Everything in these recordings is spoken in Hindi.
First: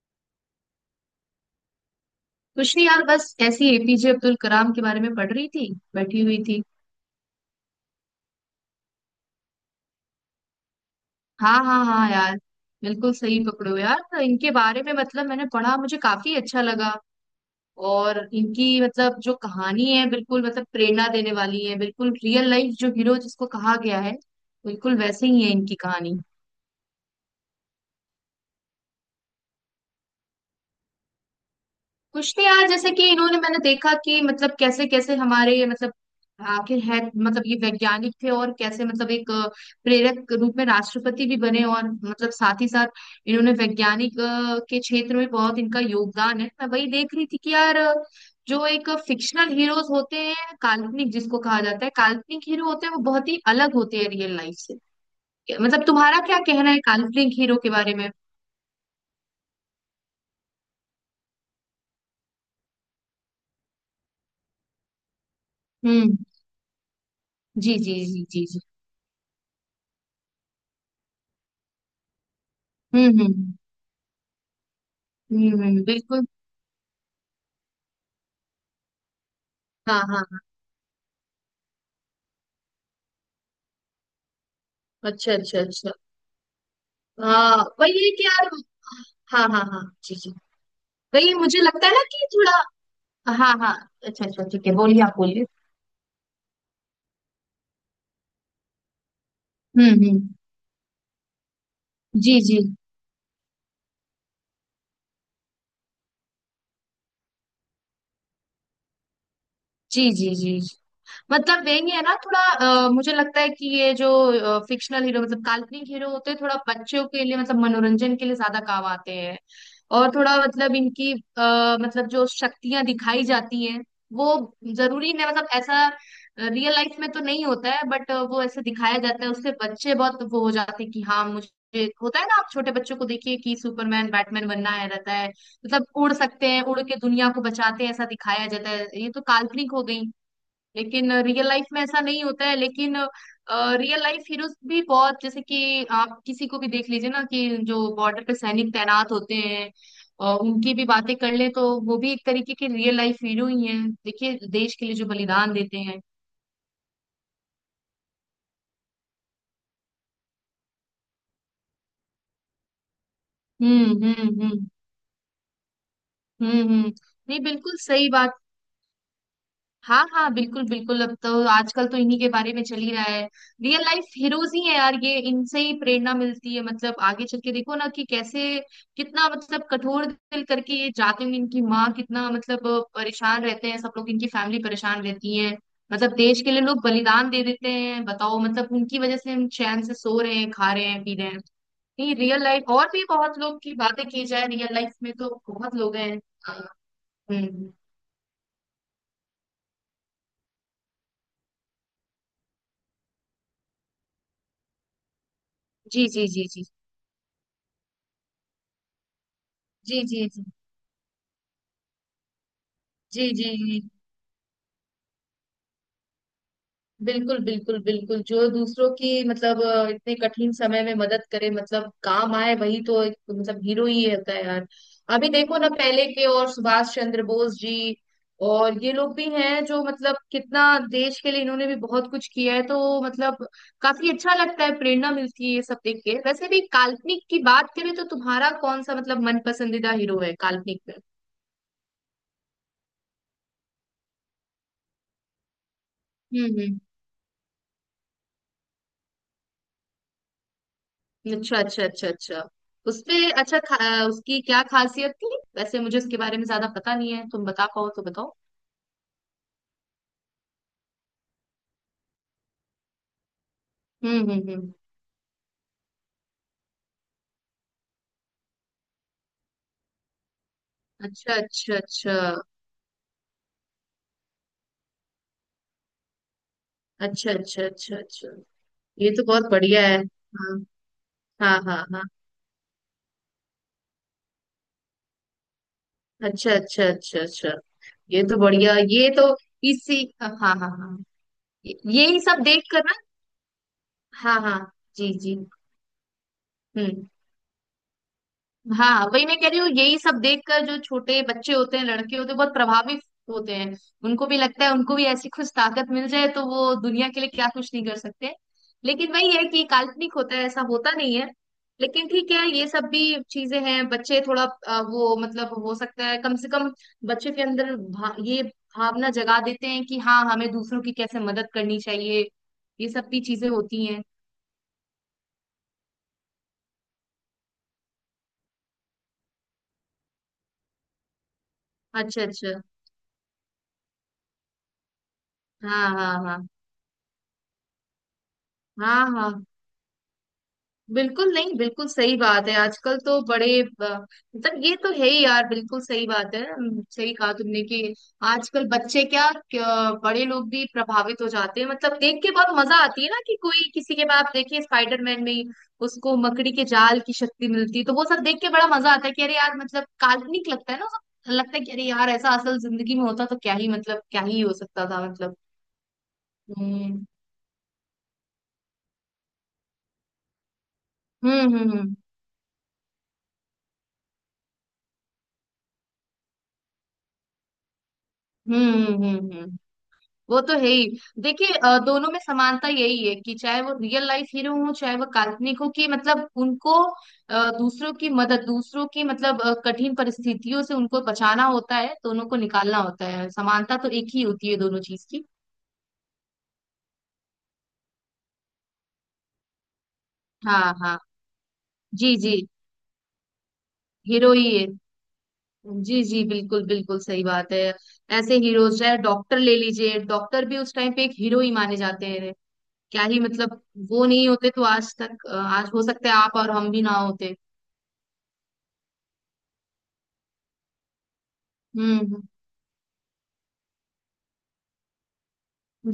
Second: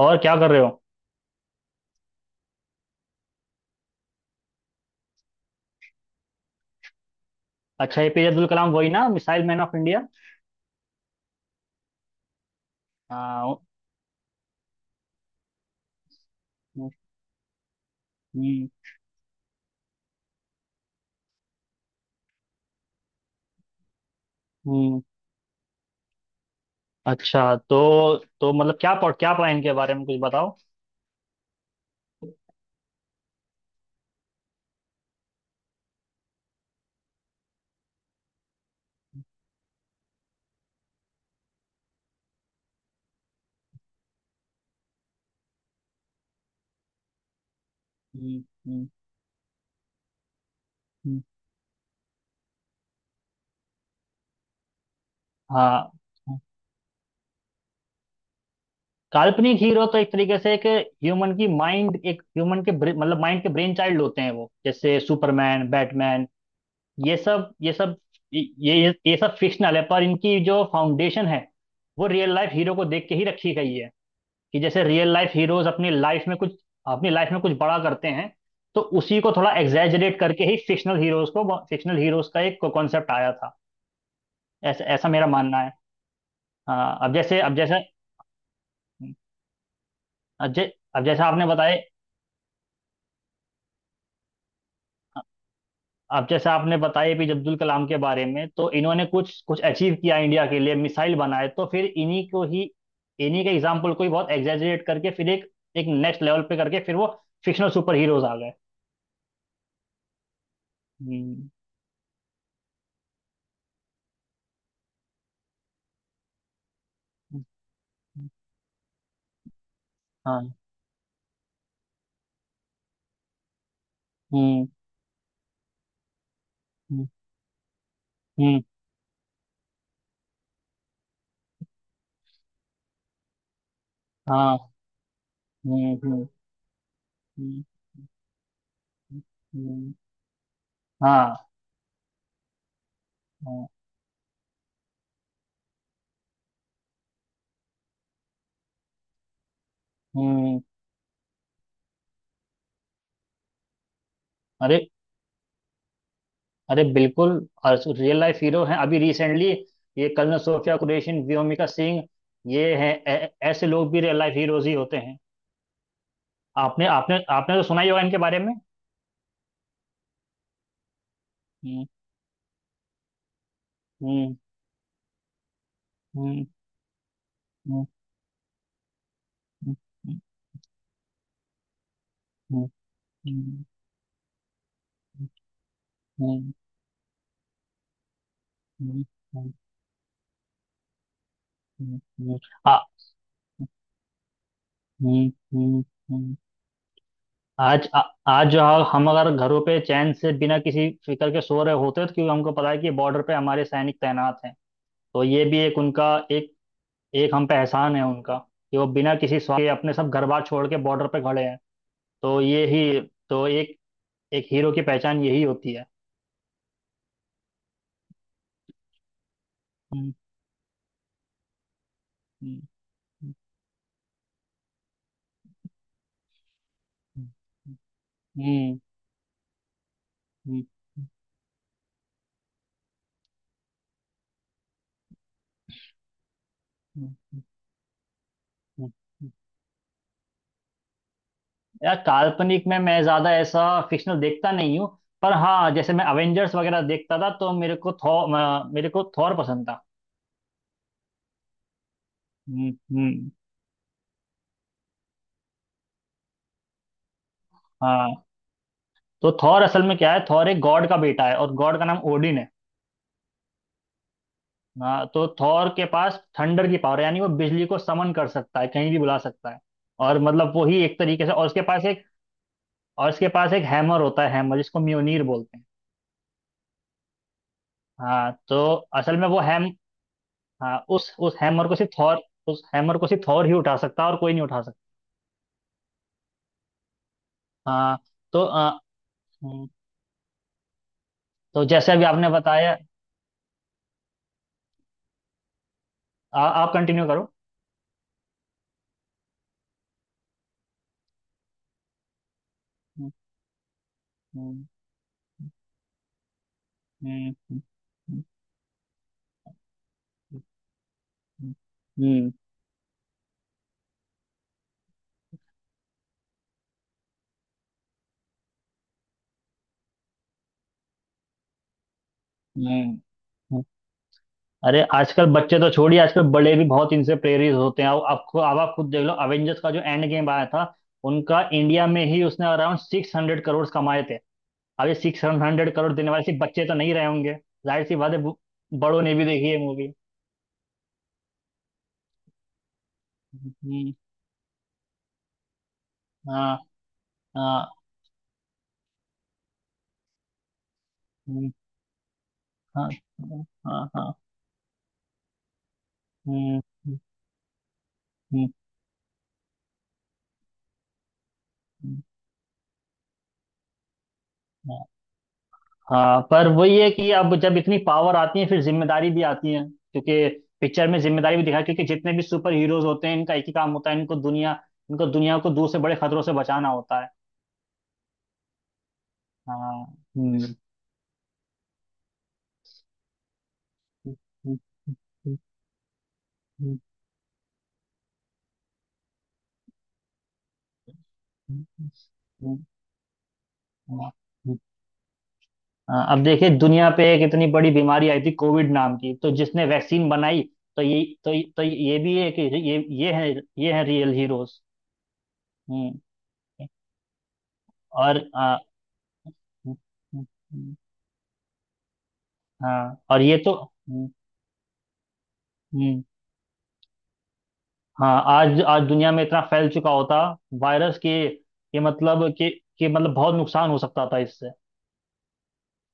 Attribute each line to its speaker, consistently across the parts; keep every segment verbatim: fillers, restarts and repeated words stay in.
Speaker 1: और क्या कर रहे हो?
Speaker 2: कुछ नहीं यार, बस ऐसी एपीजे अब्दुल कलाम के बारे में पढ़ रही थी, बैठी हुई थी।
Speaker 1: अच्छा, एपीजे अब्दुल कलाम, वही ना, मिसाइल मैन ऑफ इंडिया।
Speaker 2: हाँ हाँ हाँ यार, बिल्कुल सही
Speaker 1: हाँ।
Speaker 2: पकड़ो यार। तो इनके बारे में मतलब मैंने पढ़ा, मुझे काफी अच्छा लगा। और
Speaker 1: हम्म।
Speaker 2: इनकी मतलब जो कहानी है, बिल्कुल मतलब प्रेरणा देने वाली है, बिल्कुल रियल लाइफ जो हीरो जिसको कहा गया है, बिल्कुल
Speaker 1: हम्म,
Speaker 2: वैसे ही है इनकी कहानी।
Speaker 1: अच्छा। तो तो मतलब क्या पढ़ क्या पढ़ा इनके बारे में, कुछ बताओ।
Speaker 2: कुछ नहीं यार, जैसे कि इन्होंने मैंने देखा कि मतलब कैसे कैसे हमारे मतलब आखिर है मतलब ये वैज्ञानिक थे और कैसे मतलब एक अ, प्रेरक रूप में राष्ट्रपति भी बने और मतलब साथ ही साथ इन्होंने वैज्ञानिक अ, के क्षेत्र में बहुत इनका योगदान है। मैं वही देख रही थी कि यार अ,
Speaker 1: हम्म।
Speaker 2: जो
Speaker 1: हम्म,
Speaker 2: एक फिक्शनल हीरोज होते हैं, काल्पनिक
Speaker 1: हम्म,
Speaker 2: जिसको कहा जाता है, काल्पनिक हीरो होते हैं वो बहुत ही अलग होते हैं रियल लाइफ से। मतलब
Speaker 1: हाँ।
Speaker 2: तुम्हारा क्या कहना है काल्पनिक हीरो के बारे में?
Speaker 1: काल्पनिक हीरो तो एक तरीके से एक ह्यूमन की माइंड, एक ह्यूमन के ब्रे- मतलब माइंड के ब्रेन चाइल्ड होते हैं वो, जैसे सुपरमैन,
Speaker 2: हम्म।
Speaker 1: बैटमैन, ये सब ये
Speaker 2: जी जी
Speaker 1: सब
Speaker 2: जी
Speaker 1: ये
Speaker 2: जी जी।
Speaker 1: ये ये सब फिक्शनल है, पर इनकी जो फाउंडेशन है वो रियल लाइफ हीरो को देख के
Speaker 2: हम्म
Speaker 1: ही रखी
Speaker 2: हम्म
Speaker 1: गई है। कि जैसे रियल लाइफ
Speaker 2: हम्म।
Speaker 1: हीरोज
Speaker 2: हम्म,
Speaker 1: अपनी लाइफ
Speaker 2: बिल्कुल।
Speaker 1: में कुछ अपनी लाइफ में कुछ बड़ा करते हैं, तो उसी को थोड़ा
Speaker 2: हाँ
Speaker 1: एग्जैजरेट
Speaker 2: हाँ हाँ।
Speaker 1: करके ही फिक्शनल हीरोज को फिक्शनल हीरोज का एक कॉन्सेप्ट आया था। ऐसा ऐसा मेरा
Speaker 2: अच्छा
Speaker 1: मानना
Speaker 2: अच्छा
Speaker 1: है।
Speaker 2: अच्छा।
Speaker 1: हाँ। अब जैसे अब
Speaker 2: हाँ
Speaker 1: जैसे
Speaker 2: वही है कि यार, हाँ हाँ हाँ जी जी,
Speaker 1: अब जै, अब जैसे
Speaker 2: वही
Speaker 1: आपने
Speaker 2: मुझे
Speaker 1: बताया।
Speaker 2: लगता है ना कि थोड़ा। हाँ हाँ। अच्छा अच्छा, ठीक है, बोलिए आप बोलिए।
Speaker 1: अब जैसे आपने बताया भी अब्दुल कलाम के बारे में, तो इन्होंने कुछ कुछ
Speaker 2: हम्म
Speaker 1: अचीव किया
Speaker 2: हम्म।
Speaker 1: इंडिया के लिए, मिसाइल बनाए। तो फिर इन्हीं
Speaker 2: जी
Speaker 1: को
Speaker 2: जी
Speaker 1: ही इन्हीं के एग्जाम्पल को ही बहुत एग्जैजरेट करके फिर एक एक नेक्स्ट लेवल पे करके फिर वो फिक्शनल सुपर हीरोज आ गए।
Speaker 2: जी जी जी।
Speaker 1: हम्म,
Speaker 2: मतलब वही है ना थोड़ा। अ, मुझे लगता है कि ये जो फिक्शनल हीरो मतलब काल्पनिक हीरो होते हैं, थोड़ा बच्चों के लिए मतलब मनोरंजन के
Speaker 1: हम्म,
Speaker 2: लिए ज्यादा काम आते हैं। और थोड़ा
Speaker 1: हाँ।
Speaker 2: मतलब इनकी आ, मतलब जो शक्तियां दिखाई जाती हैं वो
Speaker 1: हम्म।
Speaker 2: जरूरी नहीं मतलब ऐसा रियल लाइफ
Speaker 1: हम्म।
Speaker 2: में तो नहीं होता है, बट वो
Speaker 1: हम्म।
Speaker 2: ऐसे दिखाया जाता है। उससे बच्चे बहुत वो हो जाते हैं कि हाँ मुझे होता है ना। आप छोटे बच्चों को देखिए कि सुपरमैन बैटमैन बनना
Speaker 1: हाँ।
Speaker 2: है रहता है, मतलब
Speaker 1: हम्म।
Speaker 2: उड़
Speaker 1: हम्म।
Speaker 2: सकते हैं, उड़ के दुनिया को
Speaker 1: हम्म।
Speaker 2: बचाते हैं, ऐसा दिखाया जाता है। ये तो काल्पनिक हो
Speaker 1: हम्म,
Speaker 2: गई। लेकिन
Speaker 1: हाँ।
Speaker 2: रियल लाइफ में ऐसा नहीं होता है, लेकिन
Speaker 1: हाँ,
Speaker 2: रियल लाइफ हीरोज भी बहुत, जैसे कि आप किसी को भी देख लीजिए ना कि जो बॉर्डर पे सैनिक तैनात होते हैं और
Speaker 1: हम्म।
Speaker 2: उनकी भी बातें कर ले तो वो भी एक तरीके के रियल लाइफ हीरो ही हैं। देखिए देश
Speaker 1: अरे,
Speaker 2: के लिए जो बलिदान देते हैं।
Speaker 1: अरे बिल्कुल। और रियल लाइफ हीरो हैं अभी रिसेंटली, ये कर्नल सोफिया कुरैशी, व्योमिका सिंह। ये हैं, ऐ- ऐसे
Speaker 2: हम्म
Speaker 1: लोग भी रियल
Speaker 2: हम्म
Speaker 1: लाइफ हीरोज
Speaker 2: हम्म।
Speaker 1: ही होते हैं।
Speaker 2: हम्म
Speaker 1: आपने
Speaker 2: हम्म।
Speaker 1: आपने
Speaker 2: नहीं
Speaker 1: आपने तो
Speaker 2: बिल्कुल
Speaker 1: सुना ही होगा
Speaker 2: सही
Speaker 1: इनके बारे
Speaker 2: बात।
Speaker 1: में।
Speaker 2: हाँ हाँ बिल्कुल बिल्कुल, अब तो
Speaker 1: हम्म।
Speaker 2: आजकल तो इन्हीं के बारे में चल ही रहा है। रियल लाइफ
Speaker 1: हम्म।
Speaker 2: हीरोज ही है यार, ये इनसे ही प्रेरणा
Speaker 1: हम्म।
Speaker 2: मिलती है मतलब। आगे चल के देखो
Speaker 1: हम्म।
Speaker 2: ना कि कैसे कितना मतलब कठोर दिल करके ये जाते हैं, इनकी माँ कितना मतलब
Speaker 1: हम्म।
Speaker 2: परेशान
Speaker 1: हम्म।
Speaker 2: रहते हैं, सब लोग इनकी फैमिली परेशान रहती है। मतलब
Speaker 1: हम्म।
Speaker 2: देश के
Speaker 1: हम्म।
Speaker 2: लिए लोग बलिदान दे देते हैं, बताओ। मतलब
Speaker 1: हम्म।
Speaker 2: उनकी वजह से
Speaker 1: हम्म।
Speaker 2: हम
Speaker 1: हम्म,
Speaker 2: चैन से सो रहे हैं, खा रहे हैं, पी रहे हैं।
Speaker 1: हम्म,
Speaker 2: नहीं
Speaker 1: हम्म,
Speaker 2: रियल लाइफ
Speaker 1: आ-,
Speaker 2: और भी बहुत लोग की बातें की जाए, रियल लाइफ में तो
Speaker 1: हम्म।
Speaker 2: बहुत लोग हैं।
Speaker 1: हम्म,
Speaker 2: अ, हम्म।
Speaker 1: आज आ, आज जो, हम हम अगर घरों पे चैन से बिना किसी फिक्र के सो रहे होते, तो क्योंकि हमको पता है कि बॉर्डर पे हमारे सैनिक तैनात हैं। तो ये भी एक
Speaker 2: जी
Speaker 1: उनका
Speaker 2: जी जी
Speaker 1: एक
Speaker 2: जी
Speaker 1: एक हम पे एहसान है उनका, कि वो बिना किसी स्वार्थ के अपने
Speaker 2: जी।
Speaker 1: सब घर
Speaker 2: जी
Speaker 1: बार
Speaker 2: जी
Speaker 1: छोड़ के बॉर्डर पे खड़े हैं। तो ये ही,
Speaker 2: जी जी
Speaker 1: तो एक
Speaker 2: जी,
Speaker 1: एक हीरो की पहचान यही होती है।
Speaker 2: बिल्कुल बिल्कुल बिल्कुल। जो दूसरों की मतलब अ,
Speaker 1: हम्म।
Speaker 2: इतने कठिन समय में मदद करे, मतलब काम
Speaker 1: हम्म।
Speaker 2: आए, वही तो एक,
Speaker 1: हम्म।
Speaker 2: मतलब हीरो ही होता है यार। अभी देखो ना पहले के और सुभाष चंद्र बोस जी
Speaker 1: हम्म।
Speaker 2: और ये लोग भी हैं जो मतलब
Speaker 1: हम्म। हम्म,
Speaker 2: कितना
Speaker 1: हम्म,
Speaker 2: देश के लिए इन्होंने भी बहुत कुछ किया है, तो मतलब काफी अच्छा लगता है, प्रेरणा मिलती है ये सब देख के। वैसे भी
Speaker 1: हम्म, हम्म,
Speaker 2: काल्पनिक की बात करें तो तुम्हारा कौन
Speaker 1: हम्म,
Speaker 2: सा मतलब
Speaker 1: हम्म,
Speaker 2: मन पसंदीदा हीरो है काल्पनिक में?
Speaker 1: यार काल्पनिक में मैं ज्यादा ऐसा फिक्शनल देखता नहीं हूँ। पर हाँ, जैसे मैं
Speaker 2: हम्म
Speaker 1: अवेंजर्स
Speaker 2: हम्म।
Speaker 1: वगैरह देखता था, तो मेरे को थॉर मेरे को थॉर पसंद था।
Speaker 2: अच्छा अच्छा अच्छा अच्छा।
Speaker 1: हम्म।
Speaker 2: उसपे
Speaker 1: हम्म,
Speaker 2: अच्छा खा, उसकी क्या खासियत थी? वैसे मुझे उसके बारे में ज्यादा पता नहीं है, तुम बता पाओ तो
Speaker 1: हाँ।
Speaker 2: बताओ।
Speaker 1: तो थॉर असल में क्या है, थॉर एक गॉड का बेटा है और गॉड का नाम ओडिन है।
Speaker 2: हम्म हम्म हम्म।
Speaker 1: हाँ, तो थॉर के पास थंडर की पावर, यानी वो बिजली को समन कर सकता है, कहीं भी बुला सकता है। और मतलब वो ही एक तरीके से,
Speaker 2: अच्छा
Speaker 1: और उसके
Speaker 2: अच्छा
Speaker 1: पास एक
Speaker 2: अच्छा
Speaker 1: और उसके पास एक हैमर होता है। हैमर जिसको म्योनीर बोलते हैं।
Speaker 2: अच्छा। अच्छा अच्छा अच्छा।
Speaker 1: हाँ, तो
Speaker 2: ये
Speaker 1: असल
Speaker 2: तो
Speaker 1: में वो
Speaker 2: बहुत
Speaker 1: हैम,
Speaker 2: बढ़िया है। हाँ
Speaker 1: हाँ उस उस
Speaker 2: हाँ
Speaker 1: हैमर को
Speaker 2: हाँ
Speaker 1: सिर्फ
Speaker 2: हाँ।
Speaker 1: थॉर, उस हैमर को सिर्फ थॉर ही उठा सकता है, और कोई नहीं उठा।
Speaker 2: अच्छा अच्छा अच्छा अच्छा।
Speaker 1: हाँ।
Speaker 2: ये तो
Speaker 1: तो आ,,
Speaker 2: बढ़िया, ये तो
Speaker 1: हम्म,
Speaker 2: इसी, हाँ हाँ हाँ हाँ।
Speaker 1: तो
Speaker 2: ये-
Speaker 1: जैसे अभी
Speaker 2: यही
Speaker 1: आपने
Speaker 2: सब देख
Speaker 1: बताया,
Speaker 2: कर ना। हाँ हाँ। जी जी।
Speaker 1: आ, आप कंटिन्यू
Speaker 2: हम्म।
Speaker 1: करो।
Speaker 2: हाँ वही मैं कह रही हूँ, यही सब देखकर जो छोटे बच्चे होते हैं, लड़के होते हैं, बहुत प्रभावित
Speaker 1: हम्म।
Speaker 2: होते हैं। उनको भी लगता है उनको भी ऐसी कुछ ताकत मिल जाए तो वो दुनिया के
Speaker 1: हम्म।
Speaker 2: लिए क्या
Speaker 1: हम्म।
Speaker 2: कुछ नहीं कर
Speaker 1: हम्म,
Speaker 2: सकते। लेकिन वही है कि काल्पनिक होता है, ऐसा होता नहीं है। लेकिन
Speaker 1: हम्म,
Speaker 2: ठीक है ये सब भी चीजें हैं, बच्चे थोड़ा अ, वो मतलब हो सकता है कम से कम बच्चे के अंदर भा, ये भावना जगा देते हैं कि हाँ हमें दूसरों की कैसे मदद करनी चाहिए, ये
Speaker 1: हम्म,
Speaker 2: सब भी चीजें
Speaker 1: हम्म।
Speaker 2: होती हैं।
Speaker 1: अरे, आजकल बच्चे तो छोड़िए, आजकल बड़े भी बहुत इनसे प्रेरित होते हैं। आप आपको अब आप खुद देख लो, अवेंजर्स का जो एंड गेम आया था, उनका इंडिया में ही
Speaker 2: अच्छा
Speaker 1: उसने
Speaker 2: अच्छा।
Speaker 1: अराउंड सिक्स हंड्रेड करोड़ कमाए थे। अब ये सिक्स हंड्रेड
Speaker 2: हाँ
Speaker 1: करोड़ देने
Speaker 2: हाँ
Speaker 1: वाले सिर्फ
Speaker 2: हाँ
Speaker 1: बच्चे तो नहीं रहे होंगे। जाहिर सी बात है, बु- बड़ों
Speaker 2: हाँ
Speaker 1: ने भी
Speaker 2: हाँ।
Speaker 1: देखी है मूवी।
Speaker 2: बिल्कुल नहीं, बिल्कुल सही बात है। आजकल तो बड़े अ,
Speaker 1: हम्म।
Speaker 2: मतलब ये तो है ही यार, बिल्कुल सही बात है।
Speaker 1: हाँ,
Speaker 2: हम्म, सही कहा तुमने
Speaker 1: हाँ।
Speaker 2: कि आजकल बच्चे क्या, क्या बड़े लोग भी प्रभावित हो
Speaker 1: हम्म,
Speaker 2: जाते हैं, मतलब देख के बहुत मजा
Speaker 1: हाँ,
Speaker 2: आती है ना कि
Speaker 1: हाँ,
Speaker 2: कोई
Speaker 1: हाँ,
Speaker 2: किसी के
Speaker 1: हाँ,
Speaker 2: बाद। आप देखिए स्पाइडरमैन में ही उसको मकड़ी
Speaker 1: हम्म,
Speaker 2: के जाल की शक्ति मिलती है तो वो सब देख
Speaker 1: हम्म,
Speaker 2: के बड़ा मजा आता है कि अरे यार मतलब काल्पनिक लगता है ना वो सब। लगता है कि अरे यार ऐसा असल जिंदगी में होता तो क्या ही मतलब क्या ही हो सकता था मतलब।
Speaker 1: हाँ पर वही है
Speaker 2: हम्म
Speaker 1: कि अब जब इतनी पावर आती है, फिर जिम्मेदारी भी आती है। क्योंकि पिक्चर में जिम्मेदारी
Speaker 2: हम्म
Speaker 1: भी दिखाई है,
Speaker 2: हम्म
Speaker 1: क्योंकि
Speaker 2: हम्म
Speaker 1: जितने भी सुपर हीरोज होते हैं, इनका एक ही काम होता है, इनको दुनिया इनको दुनिया को दूर से बड़े खतरों से बचाना होता है।
Speaker 2: हम्म हम्म हम्म हम्म।
Speaker 1: हाँ।
Speaker 2: वो तो
Speaker 1: हम्म।
Speaker 2: है ही। देखिए अ, दोनों में समानता यही है कि चाहे वो रियल लाइफ हीरो हो चाहे वो काल्पनिक हो, कि मतलब उनको अ, दूसरों की मदद, दूसरों की मतलब अ, कठिन परिस्थितियों से उनको बचाना होता है, दोनों को निकालना होता है, समानता तो एक
Speaker 1: हाँ,
Speaker 2: ही होती है दोनों चीज की।
Speaker 1: अब देखिए, दुनिया पे एक इतनी बड़ी बीमारी आई थी, कोविड नाम की, तो जिसने वैक्सीन बनाई,
Speaker 2: हाँ
Speaker 1: तो
Speaker 2: हाँ।
Speaker 1: ये तो तो ये
Speaker 2: जी
Speaker 1: भी है
Speaker 2: जी।
Speaker 1: कि ये ये है, ये है रियल
Speaker 2: हीरो ही
Speaker 1: हीरोज।
Speaker 2: है।
Speaker 1: हम्म।
Speaker 2: जी जी बिल्कुल बिल्कुल सही बात है।
Speaker 1: और
Speaker 2: ऐसे
Speaker 1: आ,,
Speaker 2: हीरोज, चाहे डॉक्टर ले लीजिए, डॉक्टर भी उस टाइम पे एक हीरो ही माने जाते हैं।
Speaker 1: हाँ
Speaker 2: क्या ही
Speaker 1: और ये तो,
Speaker 2: मतलब वो
Speaker 1: हम्म।
Speaker 2: नहीं होते तो आज तक अ, आज हो
Speaker 1: हम्म,
Speaker 2: सकता है आप और हम भी ना होते।
Speaker 1: हाँ। आज, आज दुनिया में इतना फैल चुका होता, वायरस के, के
Speaker 2: हम्म हम्म, हम्म।
Speaker 1: मतलब के के मतलब बहुत नुकसान हो सकता था इससे।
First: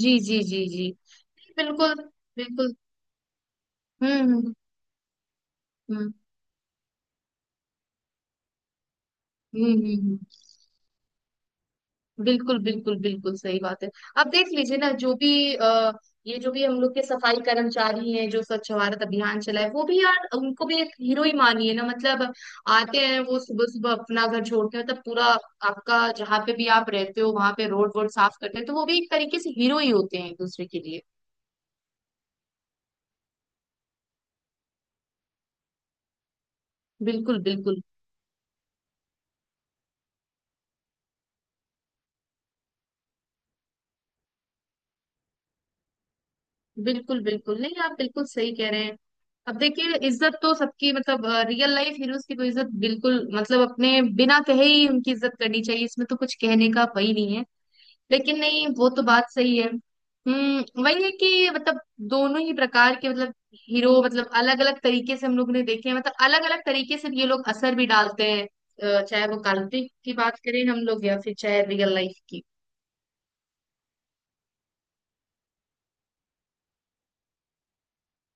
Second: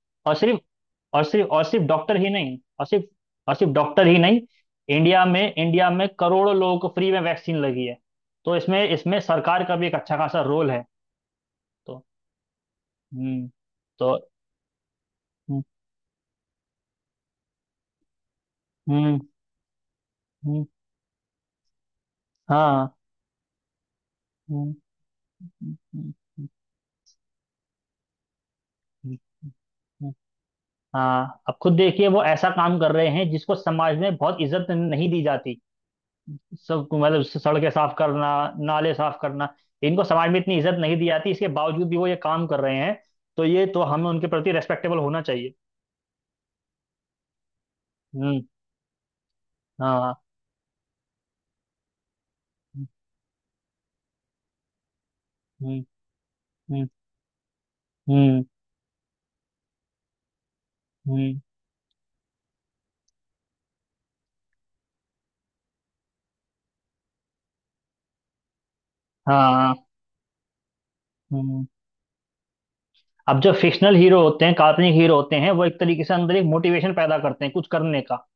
Speaker 2: जी
Speaker 1: और
Speaker 2: जी
Speaker 1: सिर्फ,
Speaker 2: जी जी।
Speaker 1: और सिर्फ और सिर्फ
Speaker 2: बिल्कुल
Speaker 1: डॉक्टर ही नहीं,
Speaker 2: बिल्कुल।
Speaker 1: और सिर्फ, और सिर्फ डॉक्टर
Speaker 2: हम्म
Speaker 1: ही नहीं।
Speaker 2: हम्म
Speaker 1: इंडिया में इंडिया में
Speaker 2: हम्म
Speaker 1: करोड़ों लोगों को फ्री में वैक्सीन लगी है। तो इसमें इसमें सरकार
Speaker 2: हम्म
Speaker 1: का
Speaker 2: हम्म,
Speaker 1: भी एक
Speaker 2: हम्म,
Speaker 1: अच्छा खासा
Speaker 2: हम्म।
Speaker 1: रोल है। तो,
Speaker 2: बिल्कुल बिल्कुल बिल्कुल
Speaker 1: हम्म,
Speaker 2: सही बात है।
Speaker 1: तो,
Speaker 2: आप देख लीजिए ना जो भी
Speaker 1: हम्म।
Speaker 2: आ, ये जो भी हम लोग के सफाई कर्मचारी हैं जो स्वच्छ भारत
Speaker 1: हम्म।
Speaker 2: अभियान चलाए, वो भी यार
Speaker 1: हम्म,
Speaker 2: उनको भी एक हीरो ही मानिए ना मतलब।
Speaker 1: हाँ।
Speaker 2: आते हैं वो सुबह सुबह अपना घर छोड़
Speaker 1: हम्म,
Speaker 2: के मतलब पूरा
Speaker 1: हम्म,
Speaker 2: आपका
Speaker 1: हम्म,
Speaker 2: जहाँ पे भी आप रहते हो वहां पे रोड वोड साफ करते हैं, तो वो भी एक
Speaker 1: हम्म,
Speaker 2: तरीके से हीरो ही
Speaker 1: हम्म,
Speaker 2: होते हैं एक दूसरे के लिए।
Speaker 1: हाँ, अब खुद देखिए वो ऐसा काम कर रहे हैं जिसको समाज में बहुत इज्जत नहीं दी जाती। सब मतलब
Speaker 2: बिल्कुल
Speaker 1: सड़कें
Speaker 2: बिल्कुल।
Speaker 1: साफ करना, नाले साफ करना, इनको समाज में इतनी इज्जत नहीं दी जाती। इसके बावजूद भी वो ये काम कर रहे हैं। तो ये तो हमें उनके प्रति रेस्पेक्टेबल होना चाहिए।
Speaker 2: बिल्कुल बिल्कुल नहीं, आप बिल्कुल
Speaker 1: हम्म।
Speaker 2: सही कह रहे हैं। अब देखिए
Speaker 1: हाँ।
Speaker 2: इज्जत तो सबकी, मतलब रियल लाइफ हीरोज की तो इज्जत बिल्कुल, मतलब अपने बिना कहे ही उनकी इज्जत करनी
Speaker 1: हम्म।
Speaker 2: चाहिए, इसमें तो कुछ कहने का
Speaker 1: हम्म।
Speaker 2: वही नहीं है। लेकिन
Speaker 1: हम्म।
Speaker 2: नहीं, वो तो बात सही है। हम्म वही है
Speaker 1: हम्म,
Speaker 2: कि मतलब दोनों ही प्रकार के मतलब हीरो मतलब अलग अलग तरीके से हम लोग ने देखे हैं, मतलब अलग अलग तरीके से ये लोग असर भी डालते हैं। अ, चाहे वो
Speaker 1: हाँ,
Speaker 2: काल्पनिक की बात करें हम लोग या फिर चाहे
Speaker 1: हम्म।
Speaker 2: रियल लाइफ की।
Speaker 1: अब जो फिक्शनल हीरो होते हैं, काल्पनिक हीरो होते हैं, वो एक तरीके से अंदर एक मोटिवेशन पैदा करते हैं कुछ करने का।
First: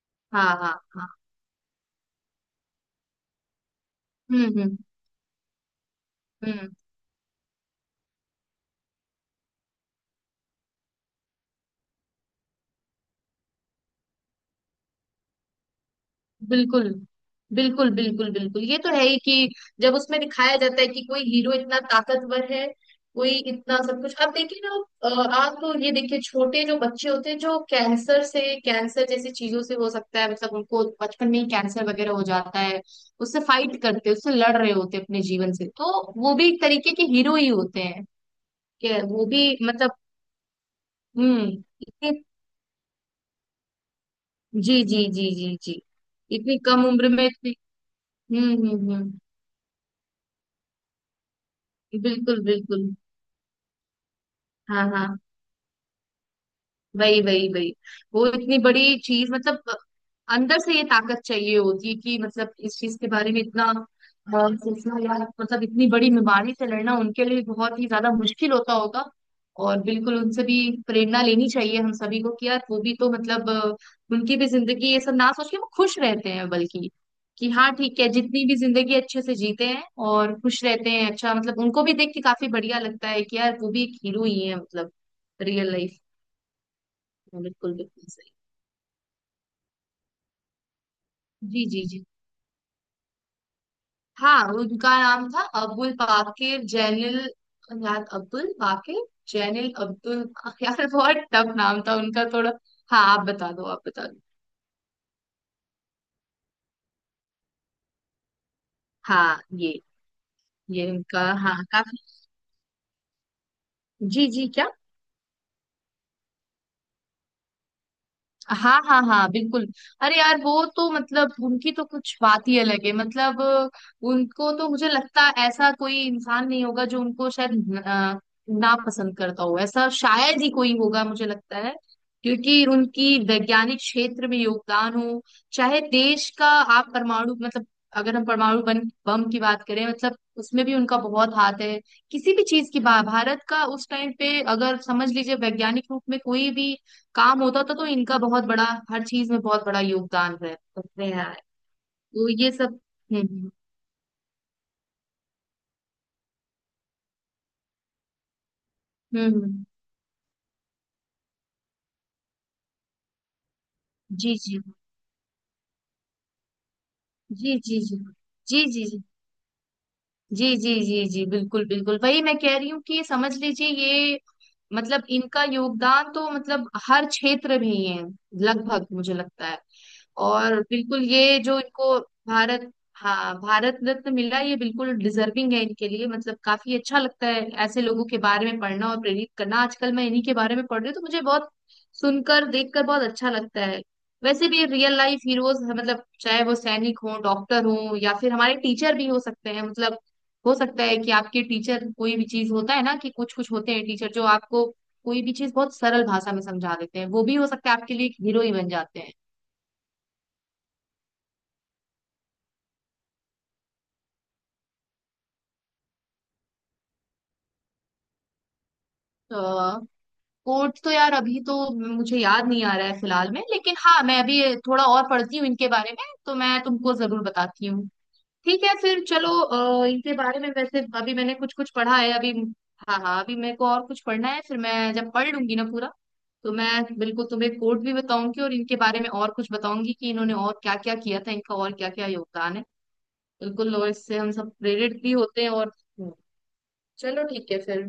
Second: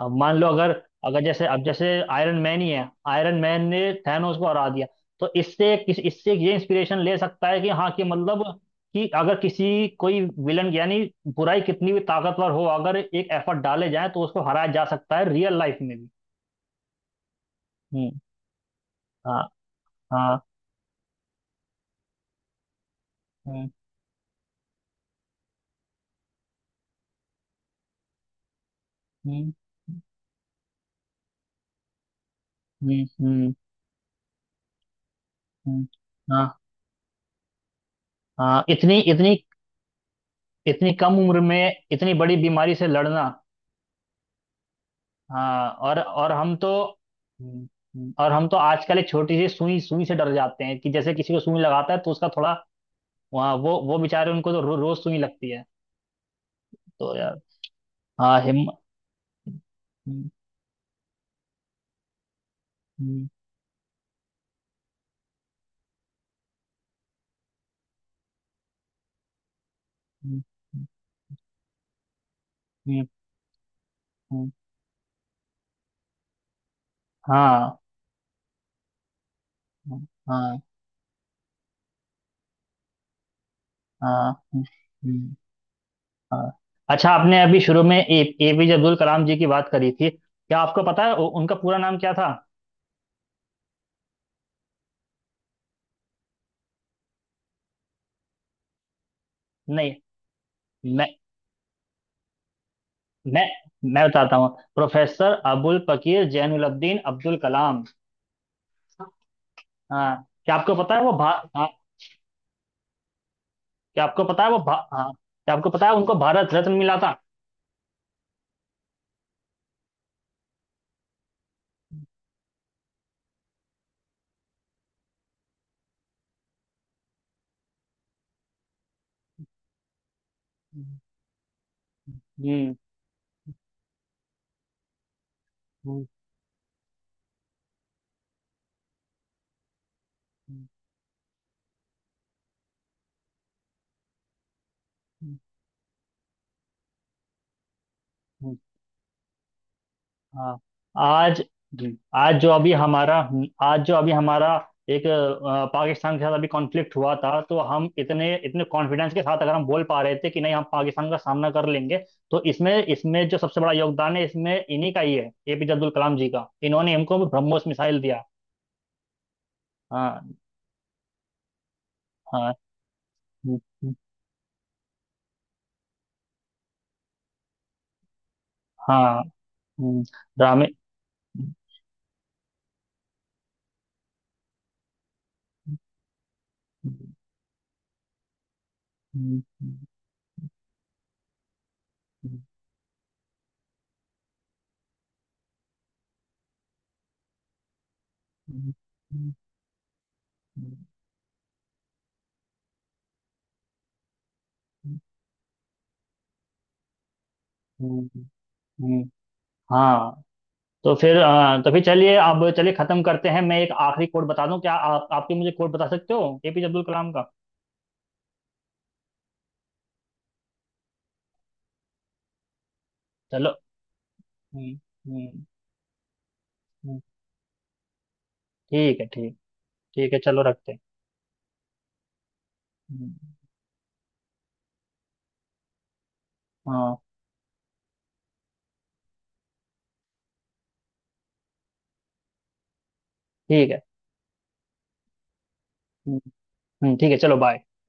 Speaker 1: अब मान लो
Speaker 2: हाँ
Speaker 1: अगर,
Speaker 2: हाँ हाँ।
Speaker 1: अगर जैसे, अब जैसे आयरन मैन ही है आयरन मैन ने थैनोस
Speaker 2: हम्म
Speaker 1: को हरा
Speaker 2: हम्म
Speaker 1: दिया, तो इससे किस, इससे ये
Speaker 2: हम्म।
Speaker 1: इंस्पिरेशन ले सकता है, कि हाँ, कि मतलब, कि अगर किसी, कोई विलन यानी बुराई कितनी भी ताकतवर हो, अगर एक एफर्ट डाले जाए, तो उसको हराया जा सकता है रियल लाइफ में भी।
Speaker 2: बिल्कुल बिल्कुल
Speaker 1: हम्म।
Speaker 2: बिल्कुल बिल्कुल, ये तो है ही कि
Speaker 1: हाँ।
Speaker 2: जब उसमें
Speaker 1: हाँ।
Speaker 2: दिखाया जाता है कि कोई हीरो इतना ताकतवर है, कोई
Speaker 1: हम्म।
Speaker 2: इतना सब कुछ। अब देखिए ना अ, आप तो ये देखिए छोटे जो बच्चे होते हैं जो कैंसर से, कैंसर जैसी
Speaker 1: हम्म।
Speaker 2: चीजों से, हो सकता है मतलब उनको बचपन में ही कैंसर वगैरह हो जाता है,
Speaker 1: हम्म।
Speaker 2: उससे
Speaker 1: हम्म।
Speaker 2: फाइट करते हैं, उससे लड़ रहे होते हैं अपने जीवन से,
Speaker 1: हम्म,
Speaker 2: तो वो
Speaker 1: हाँ।
Speaker 2: भी एक तरीके के हीरो ही होते हैं।
Speaker 1: हाँ, इतनी,
Speaker 2: कि वो
Speaker 1: इतनी,
Speaker 2: भी मतलब,
Speaker 1: इतनी कम उम्र
Speaker 2: हम्म,
Speaker 1: में इतनी
Speaker 2: इतनी-,
Speaker 1: बड़ी बीमारी से लड़ना।
Speaker 2: जी जी जी जी
Speaker 1: हाँ,
Speaker 2: जी,
Speaker 1: और और हम
Speaker 2: इतनी
Speaker 1: तो
Speaker 2: कम उम्र में इतनी।
Speaker 1: और हम
Speaker 2: हम्म
Speaker 1: तो
Speaker 2: हम्म
Speaker 1: आजकल एक
Speaker 2: हम्म।
Speaker 1: छोटी सी सुई, सुई से डर जाते हैं, कि जैसे किसी को सुई लगाता है तो उसका
Speaker 2: बिल्कुल
Speaker 1: थोड़ा,
Speaker 2: बिल्कुल।
Speaker 1: वहाँ वो वो बेचारे उनको तो रो,
Speaker 2: हाँ
Speaker 1: रोज सुई
Speaker 2: हाँ।
Speaker 1: लगती है। तो
Speaker 2: वही
Speaker 1: यार,
Speaker 2: वही वही। वो
Speaker 1: हाँ
Speaker 2: इतनी
Speaker 1: हिम,
Speaker 2: बड़ी चीज मतलब अंदर से ये ताकत चाहिए होती है कि मतलब इस चीज के बारे में इतना अ, सोचना या मतलब इतनी बड़ी बीमारी से लड़ना उनके लिए बहुत ही ज्यादा मुश्किल होता होगा। और बिल्कुल उनसे भी प्रेरणा लेनी चाहिए हम सभी को कि यार वो भी तो मतलब अ, उनकी भी जिंदगी ये सब ना सोच के वो खुश रहते हैं, बल्कि कि हाँ
Speaker 1: हाँ,
Speaker 2: ठीक है, जितनी भी जिंदगी अच्छे से जीते हैं और
Speaker 1: हाँ,
Speaker 2: खुश रहते हैं, अच्छा मतलब उनको भी देख के काफी बढ़िया लगता है कि यार वो भी एक हीरो
Speaker 1: हाँ,
Speaker 2: ही है
Speaker 1: हम्म,
Speaker 2: मतलब
Speaker 1: हम्म,
Speaker 2: रियल लाइफ।
Speaker 1: हाँ। अच्छा, आपने
Speaker 2: हाँ,
Speaker 1: अभी
Speaker 2: बिल्कुल
Speaker 1: शुरू में
Speaker 2: बिल्कुल
Speaker 1: ए,
Speaker 2: सही।
Speaker 1: एपीजे अब्दुल कलाम जी की बात करी थी। क्या आपको पता है उ- उनका
Speaker 2: जी
Speaker 1: पूरा
Speaker 2: जी
Speaker 1: नाम
Speaker 2: जी।
Speaker 1: क्या था?
Speaker 2: हाँ उनका नाम था अबुल बाकिर जैनिल, यार अब्दुल बाकिर जैनिल
Speaker 1: नहीं,
Speaker 2: अब्दुल, यार बहुत टफ नाम था उनका थोड़ा। हाँ आप
Speaker 1: मैं
Speaker 2: बता दो, आप
Speaker 1: मैं
Speaker 2: बता दो।
Speaker 1: बताता हूँ, प्रोफेसर अबुल फकीर जैनुलब्दीन अब्दुल कलाम।
Speaker 2: हाँ ये
Speaker 1: हाँ, क्या आपको
Speaker 2: ये
Speaker 1: पता है वो
Speaker 2: उनका,
Speaker 1: भा,
Speaker 2: हाँ
Speaker 1: हाँ
Speaker 2: काफी।
Speaker 1: क्या आपको
Speaker 2: जी
Speaker 1: पता
Speaker 2: जी
Speaker 1: है वो
Speaker 2: क्या?
Speaker 1: भा हाँ क्या आपको पता है उनको भारत रत्न मिला था?
Speaker 2: हाँ हाँ हाँ बिल्कुल। अरे यार वो तो मतलब उनकी तो कुछ बात ही अलग है मतलब। उनको तो मुझे लगता है ऐसा कोई इंसान नहीं होगा जो उनको शायद न- अ, ना पसंद करता हो, ऐसा शायद ही कोई
Speaker 1: हम्म।
Speaker 2: होगा मुझे लगता है। क्योंकि उनकी वैज्ञानिक क्षेत्र में योगदान हो, चाहे
Speaker 1: हम्म,
Speaker 2: देश का, आप परमाणु मतलब, अगर हम परमाणु बम बम की बात करें मतलब उसमें
Speaker 1: हम्म,
Speaker 2: भी उनका बहुत हाथ है। किसी भी चीज की भा- भारत का उस टाइम पे अगर समझ लीजिए वैज्ञानिक रूप में कोई भी काम होता था तो इनका बहुत
Speaker 1: हम्म,
Speaker 2: बड़ा, हर चीज में बहुत बड़ा योगदान
Speaker 1: हाँ।
Speaker 2: रहता है यार।
Speaker 1: आज, जी,
Speaker 2: तो
Speaker 1: आज जो
Speaker 2: ये
Speaker 1: अभी
Speaker 2: सब।
Speaker 1: हमारा
Speaker 2: हम्म
Speaker 1: आज जो अभी हमारा एक अ, पाकिस्तान के साथ अभी कॉन्फ्लिक्ट हुआ था, तो हम इतने इतने कॉन्फिडेंस के
Speaker 2: हम्म
Speaker 1: साथ
Speaker 2: हम्म,
Speaker 1: अगर हम
Speaker 2: हम्म।
Speaker 1: बोल पा रहे थे कि नहीं, हम पाकिस्तान का सामना कर लेंगे, तो इसमें इसमें जो सबसे बड़ा योगदान है,
Speaker 2: जी
Speaker 1: इसमें
Speaker 2: जी
Speaker 1: इन्हीं का ही है, एपीजे अब्दुल कलाम जी का। इन्होंने हमको
Speaker 2: जी
Speaker 1: ब्रह्मोस
Speaker 2: जी जी
Speaker 1: मिसाइल दिया।
Speaker 2: जी जी जी
Speaker 1: हाँ।
Speaker 2: जी जी जी जी, बिल्कुल बिल्कुल वही मैं
Speaker 1: हाँ,
Speaker 2: कह रही हूँ कि ये समझ
Speaker 1: हम्म,
Speaker 2: लीजिए
Speaker 1: हम्म,
Speaker 2: ये मतलब इनका योगदान तो मतलब हर क्षेत्र में ही है लगभग, मुझे
Speaker 1: हाँ,
Speaker 2: लगता है।
Speaker 1: हम्म,
Speaker 2: और
Speaker 1: रामे,
Speaker 2: बिल्कुल ये
Speaker 1: हम्म,
Speaker 2: जो इनको भारत, हाँ भारत रत्न मिला, ये बिल्कुल डिजर्विंग है इनके लिए, मतलब काफी अच्छा लगता है ऐसे लोगों के बारे में पढ़ना और प्रेरित
Speaker 1: हम्म,
Speaker 2: करना।
Speaker 1: हम्म,
Speaker 2: आजकल मैं इन्हीं के बारे में पढ़ रही हूँ तो मुझे बहुत सुनकर देखकर बहुत अच्छा लगता है। वैसे भी रियल लाइफ हीरोज मतलब चाहे वो सैनिक हो, डॉक्टर हो, या फिर हमारे
Speaker 1: हम्म,
Speaker 2: टीचर भी हो सकते हैं मतलब। हो सकता
Speaker 1: हम्म,
Speaker 2: है कि आपके टीचर कोई भी चीज होता है ना कि कुछ कुछ होते हैं टीचर जो आपको कोई भी चीज बहुत सरल भाषा में समझा देते हैं, वो भी हो सकता है आपके
Speaker 1: हम्म,
Speaker 2: लिए एक हीरो ही बन
Speaker 1: हम्म,
Speaker 2: जाते हैं।
Speaker 1: हाँ। तो फिर अ,, तो फिर चलिए, अब चलिए खत्म करते हैं। मैं एक आखिरी कोट बता दूं। क्या आप, आपके, मुझे कोट बता सकते हो एपीजे अब्दुल कलाम का?
Speaker 2: तो कोर्ट तो यार अभी तो मुझे याद नहीं आ रहा है फिलहाल में,
Speaker 1: चलो,
Speaker 2: लेकिन हाँ मैं अभी
Speaker 1: हम्म,
Speaker 2: थोड़ा और पढ़ती
Speaker 1: हम्म,
Speaker 2: हूँ इनके बारे में तो मैं तुमको
Speaker 1: हम्म,
Speaker 2: जरूर बताती हूँ। ठीक है
Speaker 1: ठीक
Speaker 2: फिर
Speaker 1: है।
Speaker 2: चलो।
Speaker 1: ठीक,
Speaker 2: अ, इनके
Speaker 1: ठीक है
Speaker 2: बारे
Speaker 1: चलो,
Speaker 2: में
Speaker 1: रखते हैं।
Speaker 2: वैसे अभी मैंने कुछ कुछ पढ़ा है अभी। हाँ
Speaker 1: हम्म,
Speaker 2: हाँ अभी मेरे को और कुछ पढ़ना है, फिर मैं जब पढ़ लूंगी ना पूरा तो मैं
Speaker 1: हाँ,
Speaker 2: बिल्कुल तुम्हें कोर्ट भी बताऊंगी और इनके बारे में और कुछ बताऊंगी कि इन्होंने और क्या क्या किया था, इनका और क्या क्या योगदान है।
Speaker 1: ठीक
Speaker 2: बिल्कुल
Speaker 1: है।
Speaker 2: और इससे हम सब प्रेरित भी होते हैं और
Speaker 1: हम्म, हम्म, ठीक है
Speaker 2: चलो
Speaker 1: चलो,
Speaker 2: ठीक है
Speaker 1: बाय।
Speaker 2: फिर।